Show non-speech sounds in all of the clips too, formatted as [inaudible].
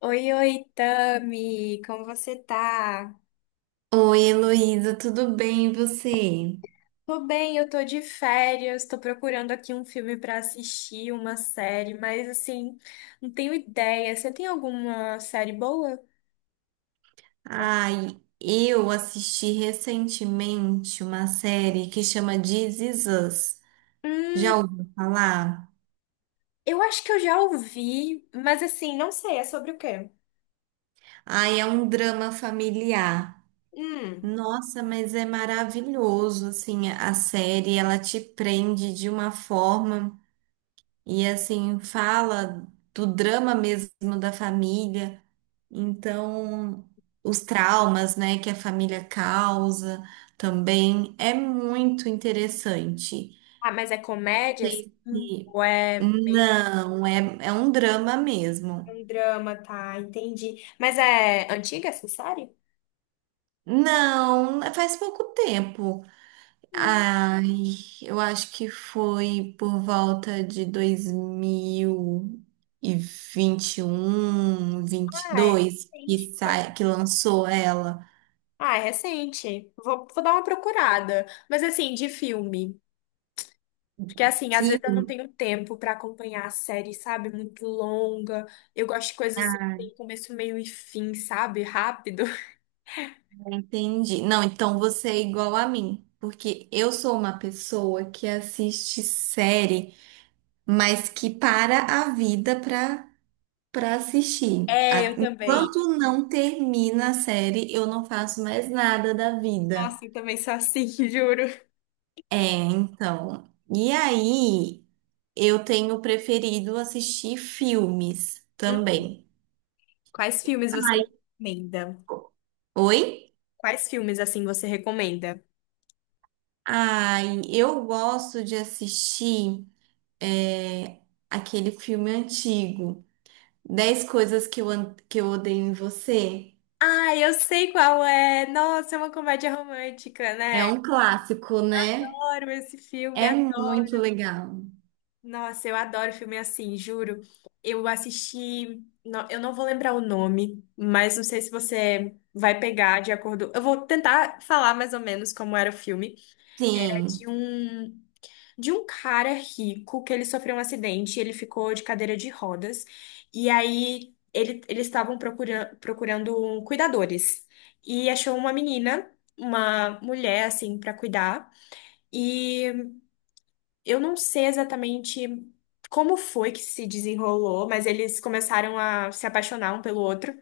Oi, oi, Tami, como você tá? Oi, Heloísa, tudo bem e você? Tô bem, eu tô de férias, tô procurando aqui um filme pra assistir, uma série, mas assim, não tenho ideia. Você tem alguma série boa? Ai, eu assisti recentemente uma série que chama This Is Us. Hum, Já ouviu falar? eu acho que eu já ouvi, mas assim, não sei, é sobre o quê? Ai, é um drama familiar. Hum. Nossa, mas é maravilhoso, assim, a série, ela te prende de uma forma e, assim, fala do drama mesmo da família. Então, os traumas, né, que a família causa também é muito interessante. Ah, mas é comédia? Assim? Sei se- Ou é meio Não, é um drama que mesmo. um drama, tá? Entendi. Mas é antiga essa série? Não, é, faz pouco tempo. Hum, Ai, eu acho que foi por volta de um 2021, ah, é dois que recente, sai, então. que lançou ela. Ah, é recente. Vou dar uma procurada. Mas assim, de filme. Porque assim, às vezes eu não tenho tempo pra acompanhar a série, sabe? Muito longa. Eu gosto de coisas que tem começo, meio e fim, sabe? Rápido. [laughs] Entendi. Não, então você é igual a mim, porque eu sou uma pessoa que assiste série, mas que para a vida para assistir. É, eu também. Enquanto não termina a série, eu não faço mais nada da vida. Nossa, eu também sou assim, [laughs] juro. É, então. E aí, eu tenho preferido assistir filmes Uhum. também. Quais filmes você me recomenda? Oi? Quais filmes assim você recomenda? Ai, eu gosto de assistir é, aquele filme antigo. Dez coisas que que eu odeio em você. Ah, eu sei qual é. Nossa, é uma comédia romântica, É né? um clássico, né? Adoro esse filme. É muito legal. Nossa, eu adoro filme assim, juro. Eu assisti, eu não vou lembrar o nome, mas não sei se você vai pegar de acordo. Eu vou tentar falar mais ou menos como era o filme. Era Sim. de um cara rico que ele sofreu um acidente, ele ficou de cadeira de rodas, e aí ele, eles estavam procurando, procurando cuidadores, e achou uma menina, uma mulher, assim, pra cuidar, e eu não sei exatamente como foi que se desenrolou, mas eles começaram a se apaixonar um pelo outro.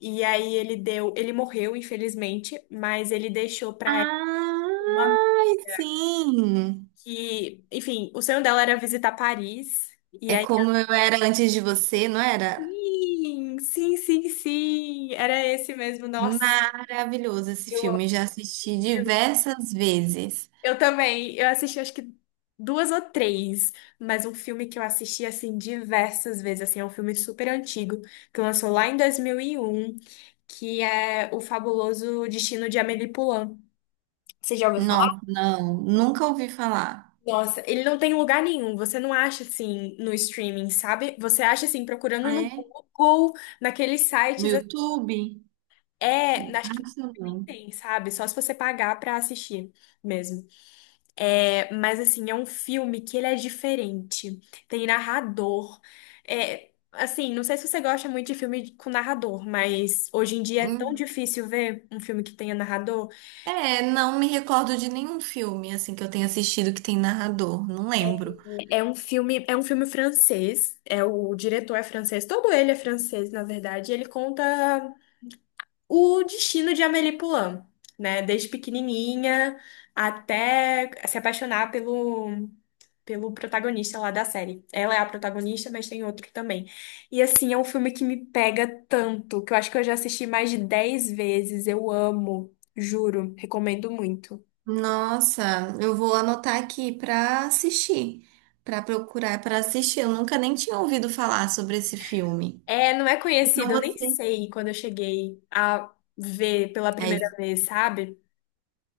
E aí ele deu, ele morreu, infelizmente, mas ele deixou pra ela uma Ai, sim. que, enfim, o sonho dela era visitar Paris. E É aí, como eu era antes de você, não era? sim, sim, sim, sim, era esse mesmo. Nossa, Maravilhoso esse eu amo. filme. Já assisti diversas vezes. Eu também. Eu assisti acho que duas ou três, mas um filme que eu assisti assim diversas vezes, assim, é um filme super antigo, que lançou lá em 2001, que é O Fabuloso Destino de Amélie Poulain. Você já ouviu Nossa, falar? não, nunca ouvi falar. Nossa, ele não tem lugar nenhum, você não acha assim no streaming, sabe? Você acha assim procurando Ah, no é? Google, naqueles No sites, YouTube? é, acho que Acho nem não. tem, sabe? Só se você pagar pra assistir mesmo. É, mas assim, é um filme que ele é diferente. Tem narrador. É, assim, não sei se você gosta muito de filme com narrador, mas hoje em dia é tão Hum. difícil ver um filme que tenha narrador. É, não me recordo de nenhum filme assim que eu tenha assistido que tem narrador. Não lembro. É um filme francês. É o diretor é francês, todo ele é francês, na verdade. E ele conta o destino de Amélie Poulain, né? Desde pequenininha até se apaixonar pelo protagonista lá da série. Ela é a protagonista, mas tem outro também. E assim, é um filme que me pega tanto, que eu acho que eu já assisti mais de 10 vezes. Eu amo, juro, recomendo muito. Nossa, eu vou anotar aqui para assistir, para procurar para assistir. Eu nunca nem tinha ouvido falar sobre esse filme. É, não é Então conhecido, eu nem você. sei quando eu cheguei a ver pela É primeira isso. vez, sabe?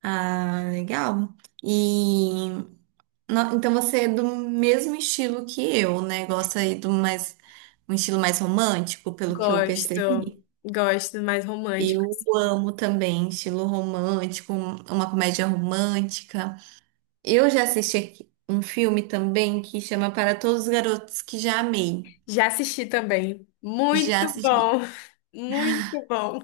Ah, legal. E então você é do mesmo estilo que eu, né? Gosta aí do mais um estilo mais romântico, pelo que eu Gosto, percebi. gosto mais romântico. Eu amo também estilo romântico, uma comédia romântica. Eu já assisti aqui um filme também que chama Para Todos os Garotos que Já Amei. Já assisti também. Muito Já assisti. bom. [laughs] Muito bom.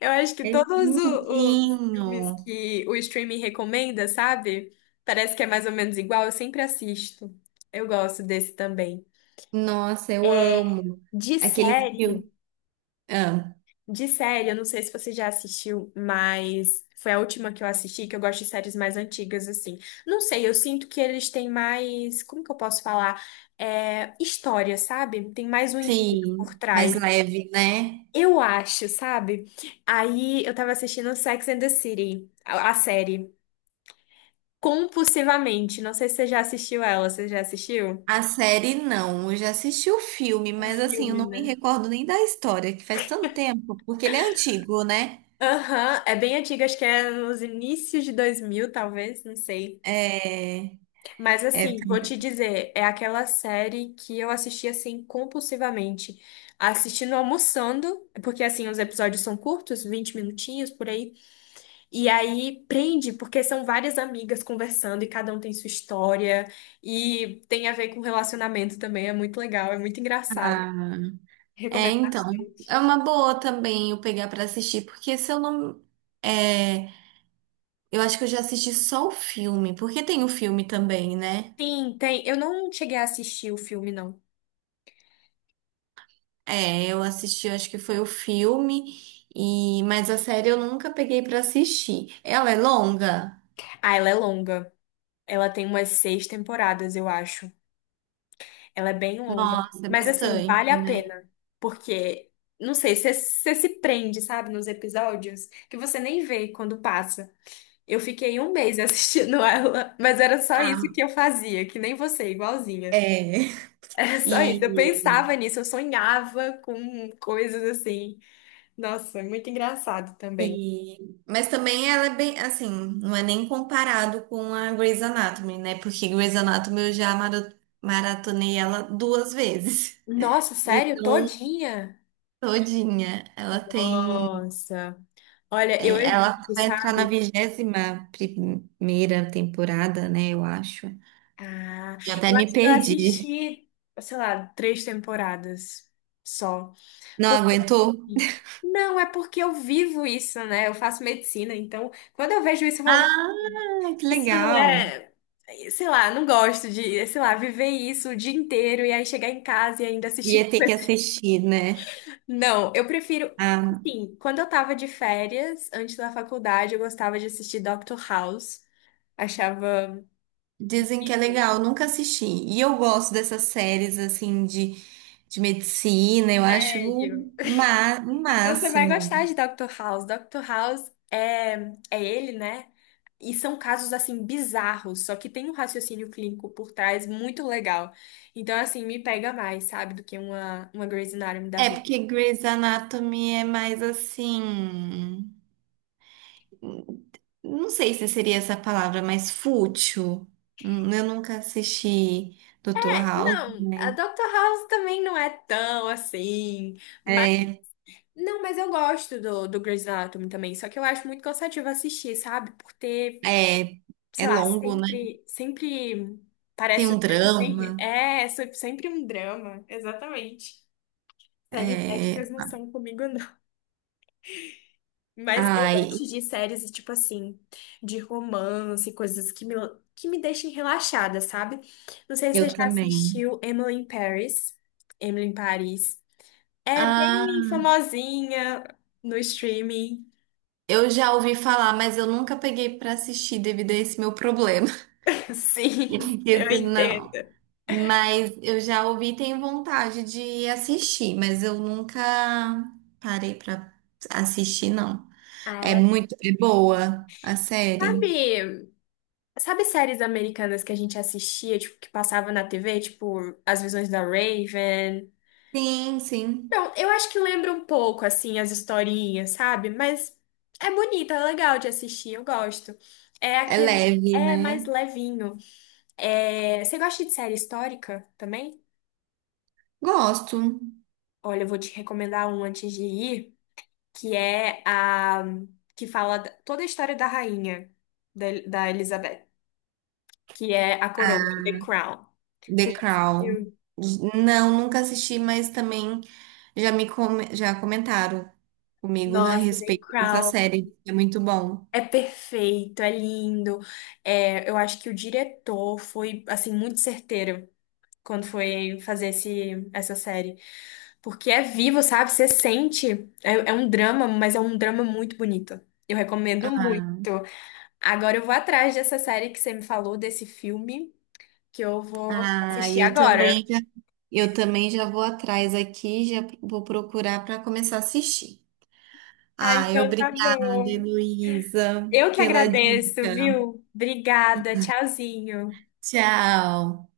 Eu acho que É todos os filmes lindinho. que o streaming recomenda, sabe? Parece que é mais ou menos igual, eu sempre assisto. Eu gosto desse também. Nossa, eu amo. De Aqueles filmes. série, Ah, de série, eu não sei se você já assistiu, mas foi a última que eu assisti, que eu gosto de séries mais antigas, assim. Não sei, eu sinto que eles têm mais, como que eu posso falar? É, história, sabe? Tem mais um enredo por sim, mais trás. leve, né? Eu acho, sabe? Aí eu tava assistindo Sex and the City, a série. Compulsivamente. Não sei se você já assistiu ela. Você já assistiu? A série não. Eu já assisti o filme, O mas assim, eu filme, não me né? recordo nem da história, que faz tanto tempo, porque ele é antigo, né? Aham, é bem antiga, acho que é nos inícios de 2000, talvez, não sei. É, Mas é, assim, vou te dizer, é aquela série que eu assisti assim compulsivamente. Assistindo almoçando, porque assim, os episódios são curtos, 20 minutinhos por aí. E aí prende, porque são várias amigas conversando e cada um tem sua história e tem a ver com relacionamento também, é muito legal, é muito engraçado. ah, é, Recomendo então. É bastante. uma boa também eu pegar pra assistir, porque se eu não. É, eu acho que eu já assisti só o filme, porque tem o filme também, né? Sim, tem. Eu não cheguei a assistir o filme, não. É, eu assisti, acho que foi o filme, e mas a série eu nunca peguei pra assistir. Ela é longa? Ah, ela é longa. Ela tem umas seis temporadas, eu acho. Ela é bem longa. Nossa, é Mas assim, vale bastante, a né? pena. Porque, não sei, você se prende, sabe, nos episódios que você nem vê quando passa. Eu fiquei um mês [laughs] assistindo ela, mas era só isso Ah, que eu fazia, que nem você, igualzinha. [laughs] é. Era [laughs] só E, isso. Eu pensava nisso, eu sonhava com coisas assim. Nossa, muito engraçado também. e- mas também ela é bem, assim, não é nem comparado com a Grey's Anatomy, né? Porque Grey's Anatomy eu já maratonei ela 2 vezes. [laughs] Nossa, sério? Então, Todinha? todinha, ela tem, Nossa. Olha, eu é, ela evito, vai entrar na sabe? 21ª temporada, né? Eu acho. Ah, Já até eu me acho que eu perdi. assisti, sei lá, três temporadas só. Não Porque aguentou? assim, não, é porque eu vivo isso, né? Eu faço medicina, então quando eu vejo isso, eu falo. Ah, que Isso não legal. é, sei lá, não gosto de, sei lá, viver isso o dia inteiro e aí chegar em casa e ainda Ia assistir [laughs] ter que coisa. assistir, né? Não, eu prefiro, Ah, assim, quando eu tava de férias, antes da faculdade, eu gostava de assistir Doctor House. Achava dizem que é legal, nunca assisti. E eu gosto dessas séries assim de medicina, eu acho o, sério. O Então você vai gostar máximo. de Doctor House. Doctor House é, é ele, né? E são casos assim bizarros, só que tem um raciocínio clínico por trás muito legal. Então assim, me pega mais, sabe, do que uma Grey's Anatomy da É vida. porque Grey's Anatomy é mais assim. Não sei se seria essa palavra, mas fútil. Eu nunca assisti Dr. House, Não, a mas Dr. House também não é tão assim. Mas, é, não, mas eu gosto do, do Grey's Anatomy também. Só que eu acho muito cansativo assistir, sabe? Por ter, é, é sei lá, longo, né? sempre Tem parece os um mesmos enredos. drama. É, sempre um drama, exatamente. Séries É... médicas não são comigo, não. Mas eu Ai, gosto de séries, tipo assim, de romance, coisas que me deixem relaxada, sabe? Não sei se você eu já também. assistiu Emily in Paris. Emily em Paris. É bem Ah, famosinha no streaming. eu já ouvi falar, mas eu nunca peguei pra assistir devido a esse meu problema. [laughs] Sim, [laughs] eu Esse não. entendo. Mas eu já ouvi e tenho vontade de assistir, mas eu nunca parei pra assistir, não. Ah, É ela. muito, é boa a série. Sabe, sabe séries americanas que a gente assistia, tipo, que passava na TV, tipo, As Visões da Raven? Sim, sim. Não, eu acho que lembra um pouco, assim, as historinhas, sabe? Mas é bonita, é legal de assistir, eu gosto. É É aquele. leve, É mais né? levinho. É, você gosta de série histórica também? Gosto. Olha, eu vou te recomendar um antes de ir. Que é a que fala da- toda a história da rainha da Elizabeth, que é a coroa, Ah, The Crown. Você The já Crown. assistiu? Não, nunca assisti, mas também já comentaram comigo a Nossa, The respeito dessa Crown. série. É muito bom. É perfeito, é lindo. É, eu acho que o diretor foi assim muito certeiro quando foi fazer essa série, porque é vivo, sabe? Você sente. É, é um drama, mas é um drama muito bonito. Eu recomendo muito. Ah, Agora eu vou atrás dessa série que você me falou, desse filme. Que eu vou ah, assistir agora. Eu também já vou atrás aqui, já vou procurar para começar a assistir. Ah, Ah, então tá obrigada, bom. Heloísa, Eu que pela agradeço, dica. viu? Obrigada, tchauzinho. Tchau.